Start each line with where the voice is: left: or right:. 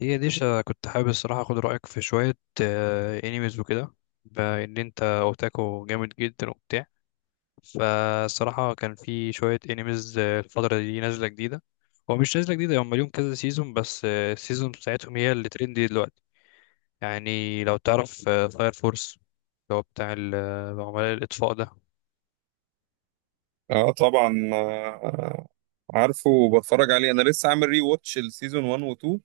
left: كنت حابب الصراحة أخد رأيك في شوية أنيميز وكده، بإن أنت أوتاكو جامد جدا وبتاع. فالصراحة كان في شوية أنيميز الفترة دي نازلة جديدة. هو مش نازلة جديدة، هم ليهم كذا سيزون، بس السيزون بتاعتهم هي اللي ترندي دلوقتي، يعني لو تعرف فاير فورس، اللي هو بتاع عملاء الإطفاء ده.
right: اه طبعا، عارفه وبتفرج عليه. انا لسه عامل ري واتش السيزون 1 و 2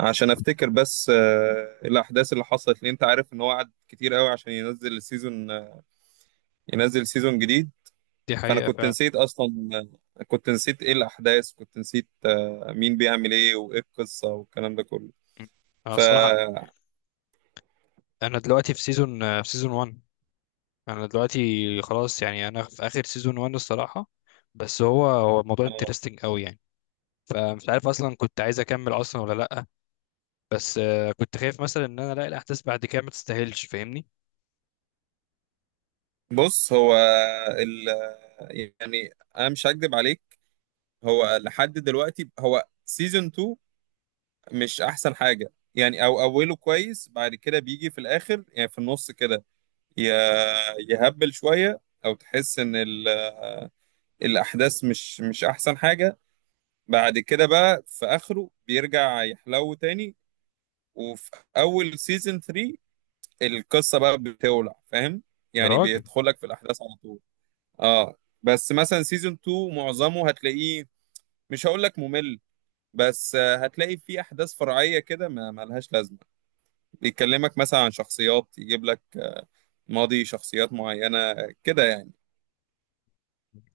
right: عشان افتكر. بس الاحداث اللي حصلت، لان انت عارف ان هو قعد كتير قوي عشان ينزل السيزون آه، ينزل سيزون جديد.
left: دي
right: فانا
left: حقيقة
right: كنت
left: فعلا.
right: نسيت اصلا، كنت نسيت ايه الاحداث، كنت نسيت مين بيعمل ايه وايه القصة والكلام ده كله.
left: م. أنا
right: ف
left: الصراحة، أنا دلوقتي في سيزون آه، في سيزون 1. انا دلوقتي خلاص، يعني انا في اخر سيزون 1 الصراحه. بس هو الموضوع
right: آه،
left: انترستنج قوي يعني. فمش عارف اصلا كنت عايز اكمل اصلا ولا لا. بس كنت خايف مثلا ان انا الاقي الاحداث بعد كده ما تستاهلش، فاهمني.
right: بص، هو ال... آه، يعني انا مش هكدب عليك. هو لحد دلوقتي هو سيزون 2 مش احسن حاجه يعني، او اوله كويس، بعد كده بيجي في الاخر يعني في النص كده ي- يهبل شويه، او تحس ان الاحداث مش احسن حاجه. بعد كده بقى في اخره بيرجع يحلو تاني، وفي اول سيزون 3 القصه بقى بتولع، فاهم؟
left: يا
right: يعني
left: راجل.
right: بيدخلك في الاحداث على طول. اه، بس مثلا سيزون 2 معظمه هتلاقيه مش هقول لك ممل، بس هتلاقي فيه احداث فرعيه كده ما ملهاش لازمه، بيكلمك مثلا عن شخصيات، يجيب لك ماضي شخصيات معينة كده يعني.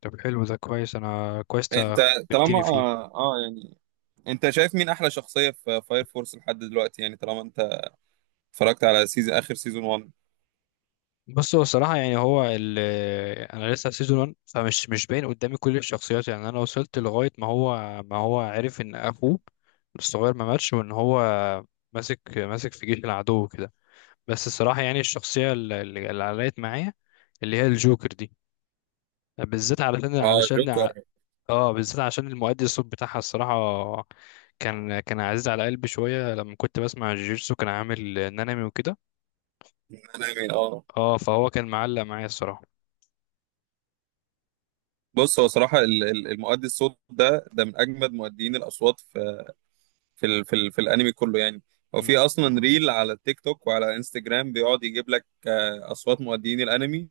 left: طب حلو، ده كويس، انا كويس
right: انت طالما
left: تبتني فيه.
right: اه, آه يعني انت شايف مين احلى شخصية في فاير فورس لحد دلوقتي يعني، طالما انت اتفرجت على سيزون اخر سيزون 1؟
left: بص، هو الصراحه يعني هو ال انا لسه في سيزون 1، فمش مش باين قدامي كل الشخصيات، يعني انا وصلت لغايه ما هو عرف ان اخوه الصغير ما ماتش، وان هو ماسك ماسك في جيش العدو كده. بس الصراحة يعني الشخصية اللي علقت معايا، اللي هي الجوكر دي، بالذات
right: اه، جوكر.
left: اه، بالذات عشان المؤدي الصوت بتاعها الصراحة، كان عزيز على قلبي شوية لما كنت بسمع جيجيتسو، كان عامل نانامي وكده.
right: انا مين؟ اه.
left: اه، فهو كان معلق معايا الصراحة.
right: بص، هو صراحة المؤدي الصوت ده من اجمد مؤديين الاصوات في الانمي كله يعني. هو
left: مم.
right: في اصلا ريل على التيك توك وعلى انستجرام، بيقعد يجيب لك اصوات مؤديين الانمي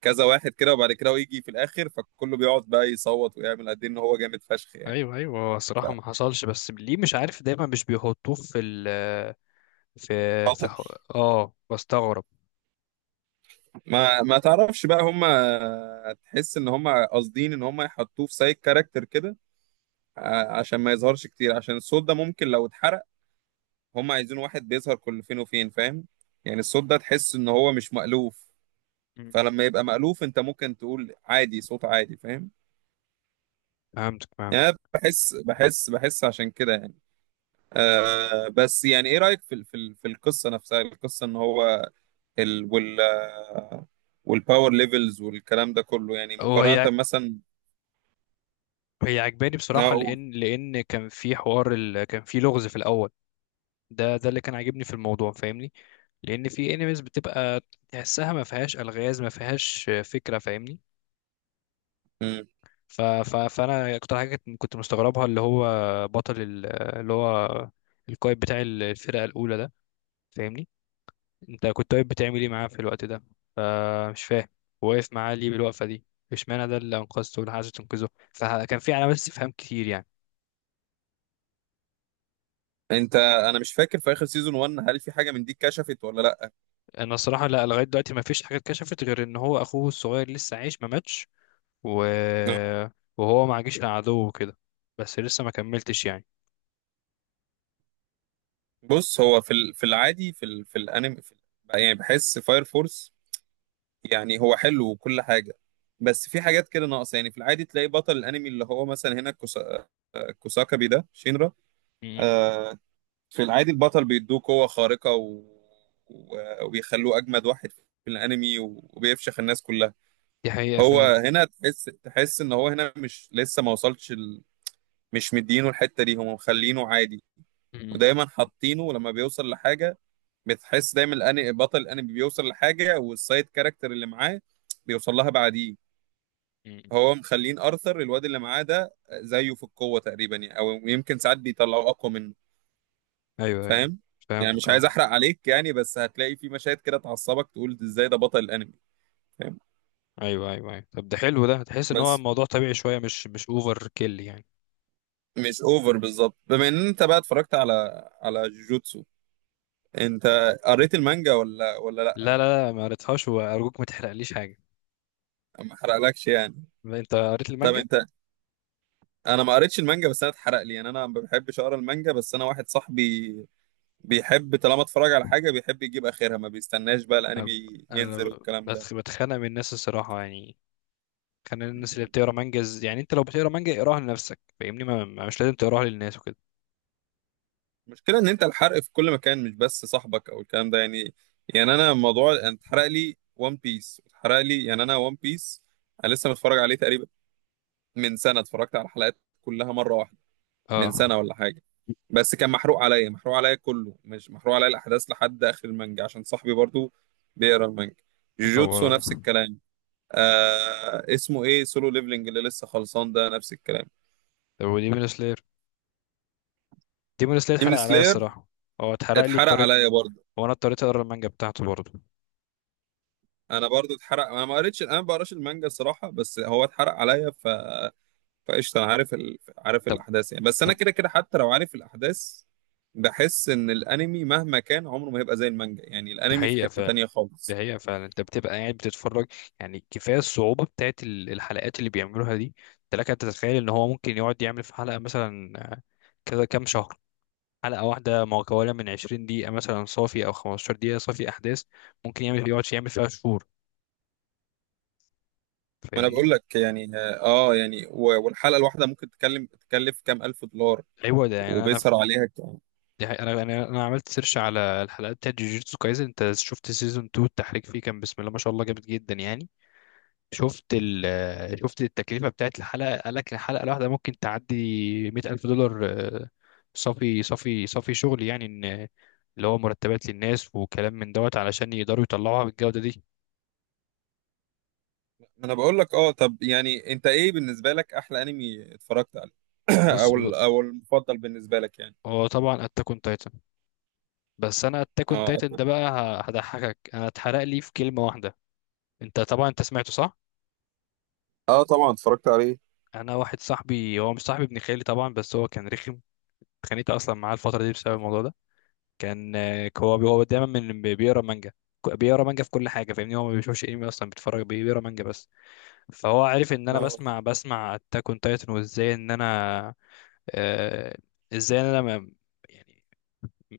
right: كذا واحد كده، وبعد كده هو يجي في الاخر، فكله بيقعد بقى يصوت ويعمل قد إيه ان هو جامد فشخ يعني.
left: ايوه، ايوه، هو
right: ف-
left: الصراحة ما حصلش، بس ليه مش عارف دايما مش بيحطوه في ال في في
right: بطل.
left: ح- اه بستغرب.
right: ما تعرفش بقى، هم تحس ان هم قاصدين ان هم يحطوه في سايد كاركتر كده، عشان ما يظهرش كتير، عشان الصوت ده ممكن لو اتحرق. هم عايزين واحد بيظهر كل فين وفين، فاهم؟ يعني الصوت ده تحس ان هو مش مألوف.
left: مم.
right: فلما يبقى مألوف انت ممكن تقول عادي، صوت عادي، فاهم؟
left: فهمتك.
right: يعني أنا بحس عشان كده يعني. بس يعني، ايه رأيك في ال- في ال- في القصة نفسها، القصة ان هو ال وال والباور ليفلز والكلام ده كله، يعني
left: هي
right: مقارنة مثلا؟
left: هي عجباني بصراحة،
right: اه.
left: لأن كان في لغز في الأول. ده اللي كان عاجبني في الموضوع، فاهمني، لان في انيميز بتبقى تحسها ما فيهاش الغاز، ما فيهاش فكره، فاهمني.
right: أمم.
left: فانا اكتر حاجه كنت مستغربها اللي هو بطل ال- اللي هو القائد بتاع الفرقه الاولى ده، فاهمني. انت كنت واقف بتعمل ايه معاه في الوقت ده؟ فمش فاهم واقف معاه ليه بالوقفه دي. اشمعنى ده اللي انقذته واللي عايز تنقذه؟ فكان في علامات استفهام كتير يعني.
right: انا مش فاكر، في اخر سيزون 1 هل في حاجة من دي اتكشفت ولا لا؟
left: انا الصراحه لا، لغايه دلوقتي ما فيش حاجه اتكشفت غير ان هو اخوه الصغير لسه عايش، ما ماتش، و...
right: آه.
left: وهو ما عاجش عدو وكده، بس لسه ما كملتش يعني.
right: بص، هو في العادي، في الانمي، يعني بحس فاير فورس يعني هو حلو وكل حاجة، بس في حاجات كده ناقصة يعني. في العادي تلاقي بطل الانمي اللي هو مثلا هنا كوساكابي، ده شينرا.
left: م.
right: آه، في العادي البطل بيدوه قوة خارقة، و... و- وبيخلوه أجمد واحد في الأنمي، و- وبيفشخ الناس كلها.
left: دي حقيقة
right: هو
left: فعلا.
right: هنا تحس إن هو هنا مش، لسه ما وصلش مش مدينه، الحتة دي هم مخلينه عادي،
left: م.
right: ودايما حاطينه لما بيوصل لحاجة، بتحس دايما بطل الأنمي بيوصل لحاجة والسايد كاركتر اللي معاه بيوصل لها بعديه.
left: م. م.
right: هو مخلين أرثر الواد اللي معاه ده زيه في القوة تقريبا يعني، أو يمكن ساعات بيطلعوا أقوى منه.
left: ايوه ايوه،
right: فاهم؟ يعني
left: فهمتك،
right: مش
left: اه.
right: عايز احرق عليك يعني، بس هتلاقي في مشاهد كده تعصبك تقول ازاي ده بطل الانمي، فاهم؟
left: ايوه ايوه ايوه، طب ده حلو، ده تحس ان هو
right: بس
left: الموضوع طبيعي شوية، مش مش اوفر كيل يعني.
right: مش اوفر بالظبط، بما ان انت بقى اتفرجت على جوجوتسو، انت قريت المانجا ولا
left: لا
right: لا؟
left: لا لا، ما قريتهاش، وارجوك ما تحرقليش حاجة.
right: ما حرقلكش يعني.
left: انت قريت
right: طب،
left: المانجا؟
right: انا ما قريتش المانجا، بس انا اتحرق لي يعني. انا ما بحبش اقرا المانجا، بس انا واحد صاحبي بيحب، طالما اتفرج على حاجه بيحب يجيب اخرها، ما بيستناش بقى
left: انا
right: الانمي ينزل
left: أنا
right: والكلام ده.
left: بتخ- بتخانق من الناس الصراحة يعني. كان الناس اللي بتقرا مانجا يعني، انت لو بتقرا مانجا اقراها لنفسك، فاهمني، مش لازم تقراها للناس وكده.
right: المشكلة إن أنت الحرق في كل مكان، مش بس صاحبك أو الكلام ده يعني. يعني أنا، موضوع أنا اتحرق لي ون بيس، اتحرق لي، يعني أنا ون بيس أنا لسه متفرج عليه تقريبا، من سنة اتفرجت على الحلقات كلها مرة واحدة، من
left: اه،
right: سنة ولا حاجة. بس كان محروق عليا، محروق عليا كله، مش محروق عليا الأحداث لحد آخر المانجا، عشان صاحبي برضو بيقرا المانجا.
left: خبر
right: جوجوتسو نفس
left: ابيض.
right: الكلام. اسمه إيه، سولو ليفلينج اللي لسه خلصان ده، نفس الكلام.
left: طب ودي بالنسبة، ديمون سلاير
right: ديمون
left: اتحرق عليا
right: سلاير
left: الصراحه، هو اتحرق لي،
right: اتحرق
left: اضطريت،
right: عليا برضو.
left: وانا اضطريت اقرا المانجا بتاعته برضه.
right: انا برضو اتحرق، انا ما قريتش انا ما بقراش المانجا الصراحه، بس هو اتحرق عليا. فقشطه، انا عارف
left: طب
right: الاحداث يعني، بس انا
left: طب
right: كده كده حتى لو عارف الاحداث، بحس ان الانمي مهما كان عمره ما هيبقى زي المانجا، يعني
left: دي
right: الانمي في
left: حقيقه
right: حته
left: فعلا،
right: تانية
left: دي
right: خالص.
left: حقيقه فعلا. انت بتبقى قاعد بتتفرج، يعني كفايه الصعوبه بتاعت الحلقات اللي بيعملوها دي. انت لك ان تتخيل ان هو ممكن يقعد يعمل في حلقه مثلا كذا كام شهر. حلقه واحده مكونه من 20 دقيقه مثلا صافي، او 15 دقيقه صافي احداث، ممكن يقعد يعمل فيها شهور،
right: ما انا
left: فاهمني.
right: بقول لك يعني، اه يعني، و- والحلقه الواحده ممكن تكلف كام الف دولار،
left: ايوه، ده يعني
right: وبيسهر عليها كام.
left: دي حقيقة. انا انا أنا عملت سيرش على الحلقات بتاعت جوجيتسو كايزن. انت شفت سيزون 2، التحريك فيه كان بسم الله ما شاء الله جامد جدا يعني. شفت ال آه، شفت التكلفة بتاعت الحلقة، قال لك الحلقة الواحدة ممكن تعدي 100000 ألف دولار، صافي صافي صافي شغل، يعني ان اللي هو مرتبات للناس وكلام من دوت علشان يقدروا يطلعوها بالجودة دي.
right: ما انا بقول لك. اه، طب يعني، انت ايه بالنسبه لك احلى انمي اتفرجت عليه؟
left: بص،
right: او المفضل بالنسبه لك يعني؟
left: هو طبعا اتاك اون تايتن، بس انا اتاك اون
right: اه،
left: تايتن ده بقى هضحكك، انا اتحرق لي في كلمة واحدة. انت طبعا سمعته، صح؟
right: اه طبعا، اتفرجت عليه.
left: انا واحد صاحبي، هو مش صاحبي، ابن خالي طبعا، بس هو كان رخم. اتخانقت اصلا معاه الفتره دي بسبب الموضوع ده. كان هو دايما من بيقرا مانجا، بيقرا مانجا في كل حاجه، فاهمني، هو ما بيشوفش انمي اصلا، بيقرا مانجا بس. فهو عارف ان انا
right: اه،
left: بسمع اتاك اون تايتن، وازاي ان انا آه، ازاي ان انا ما- يعني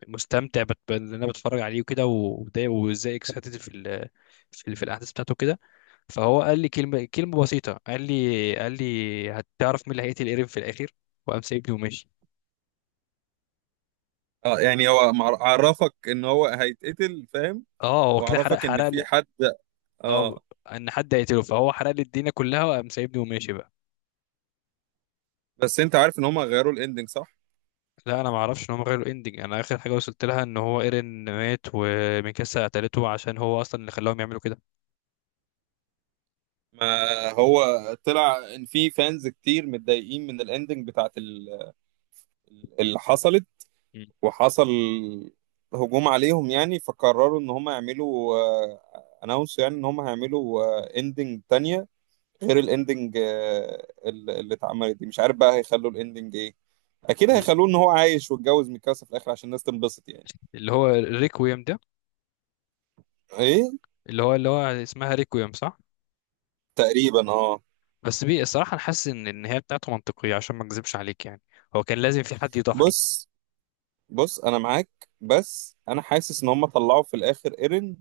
left: مستمتع بان انا بتفرج عليه وكده وده، وازاي اكسايتد في الاحداث بتاعته كده. فهو قال لي كلمه بسيطه، قال لي هتعرف مين اللي هيقتل ايرين في الاخر، وقام سايبني وماشي.
right: اه يعني، هو عرفك ان هو هيتقتل، فاهم؟
left: اه، هو كده حرق
right: وعرفك ان
left: حرق لي،
right: في حد،
left: اه،
right: اه.
left: ان حد هيقتله، فهو حرق لي الدنيا كلها، وقام سايبني وماشي بقى.
right: بس انت عارف ان هم غيروا الاندنج، صح؟
left: لا، انا ما اعرفش ان هم غيروا الاندنج، انا اخر حاجه وصلت لها ان هو ايرين مات، وميكاسا قتلته عشان هو اصلا اللي خلاهم يعملوا كده.
right: ما هو طلع ان في فانز كتير متضايقين من الاندنج بتاعت اللي حصلت،
left: مم.
right: وحصل هجوم عليهم يعني، فقرروا ان هم يعملوا اناونس، يعني ان هم هيعملوا اندنج تانية، غير الاندنج اللي اتعملت دي. مش عارف بقى هيخلوا الاندنج ايه، اكيد هيخلوه ان هو عايش واتجوز ميكاسا في الاخر عشان الناس تنبسط يعني.
left: اللي هو ريكويم ده،
right: ايه.
left: اللي هو اسمها ريكويم، صح؟
right: تقريبا اه.
left: بس الصراحه انا حاسس ان النهايه بتاعته منطقيه، عشان ما اكذبش عليك يعني، هو كان لازم في حد يضحي.
right: بص، بص، انا معاك، بس انا حاسس ان هم طلعوا في الاخر ايرن.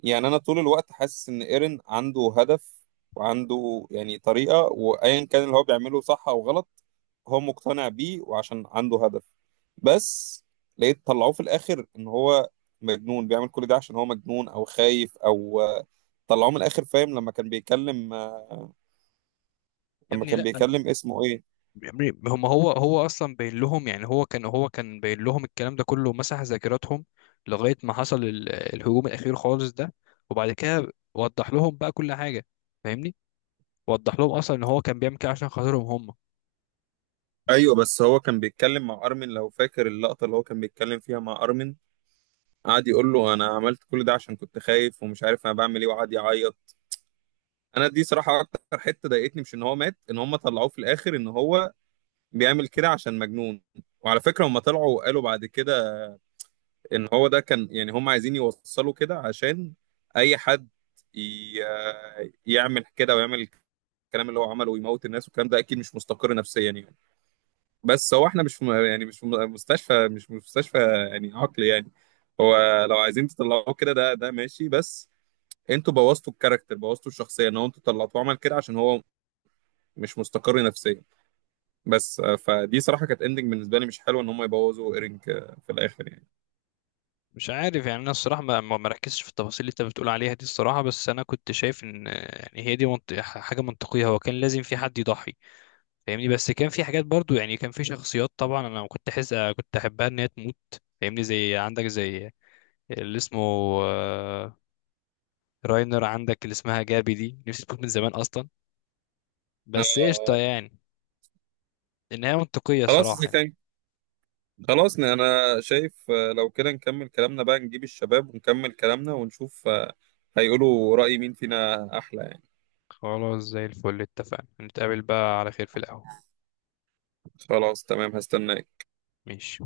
right: يعني انا طول الوقت حاسس ان ايرن عنده هدف، وعنده يعني طريقة، وايا كان اللي هو بيعمله صح او غلط هو مقتنع بيه، وعشان عنده هدف. بس لقيت طلعوه في الاخر ان هو مجنون، بيعمل كل ده عشان هو مجنون او خايف، او طلعوه من الاخر، فاهم؟
left: يا
right: لما
left: ابني
right: كان
left: لا،
right: بيكلم اسمه ايه.
left: يا ابني هم هو هو اصلا باين لهم، يعني هو كان باين لهم الكلام ده كله، مسح ذاكرتهم لغايه ما حصل الهجوم الاخير خالص ده، وبعد كده وضح لهم بقى كل حاجه، فاهمني. وضح لهم اصلا ان هو كان بيعمل كده عشان خاطرهم هم.
right: ايوه، بس هو كان بيتكلم مع ارمن، لو فاكر اللقطه اللي هو كان بيتكلم فيها مع ارمن، قعد يقول له انا عملت كل ده عشان كنت خايف ومش عارف انا بعمل ايه، وقعد يعيط. انا دي صراحه اكتر حته ضايقتني، مش ان هو مات، ان هم طلعوه في الاخر ان هو بيعمل كده عشان مجنون. وعلى فكره هم طلعوا وقالوا بعد كده ان هو ده كان، يعني هم عايزين يوصلوا كده عشان اي حد ي- يعمل كده ويعمل الكلام اللي هو عمله ويموت الناس والكلام ده اكيد مش مستقر نفسيا يعني. بس هو احنا مش في يعني مش في مستشفى، مش في مستشفى يعني، عقل يعني.
left: م.
right: هو لو عايزين تطلعوه كده ده ماشي، بس انتوا بوظتوا الكاركتر، بوظتوا الشخصيه، ان هو انتوا طلعتوه عمل كده عشان هو مش مستقر نفسيا. بس، فدي صراحه كانت اندنج بالنسبه لي مش حلوه، ان هم يبوظوا ايرينج في الاخر يعني
left: مش عارف يعني، انا الصراحه ما ركزتش في التفاصيل اللي انت بتقول عليها دي الصراحه، بس انا كنت شايف ان يعني هي دي حاجه منطقيه، هو كان لازم في حد يضحي، فاهمني. بس كان في حاجات برضو يعني، كان في شخصيات طبعا انا كنت احبها ان هي تموت، فاهمني. زي عندك اللي اسمه آه، راينر، عندك اللي اسمها جابي دي نفسي تموت من زمان اصلا. بس قشطه
right: آه
left: يعني، النهايه منطقيه
right: خلاص
left: صراحه
right: اذا
left: يعني.
right: كان خلاص، انا شايف لو كده نكمل كلامنا بقى، نجيب الشباب ونكمل كلامنا ونشوف هيقولوا رأي مين فينا احلى يعني.
left: خلاص، زي الفل، اتفقنا نتقابل بقى على خير في القهوه.
right: خلاص، تمام، هستناك.
left: ماشي.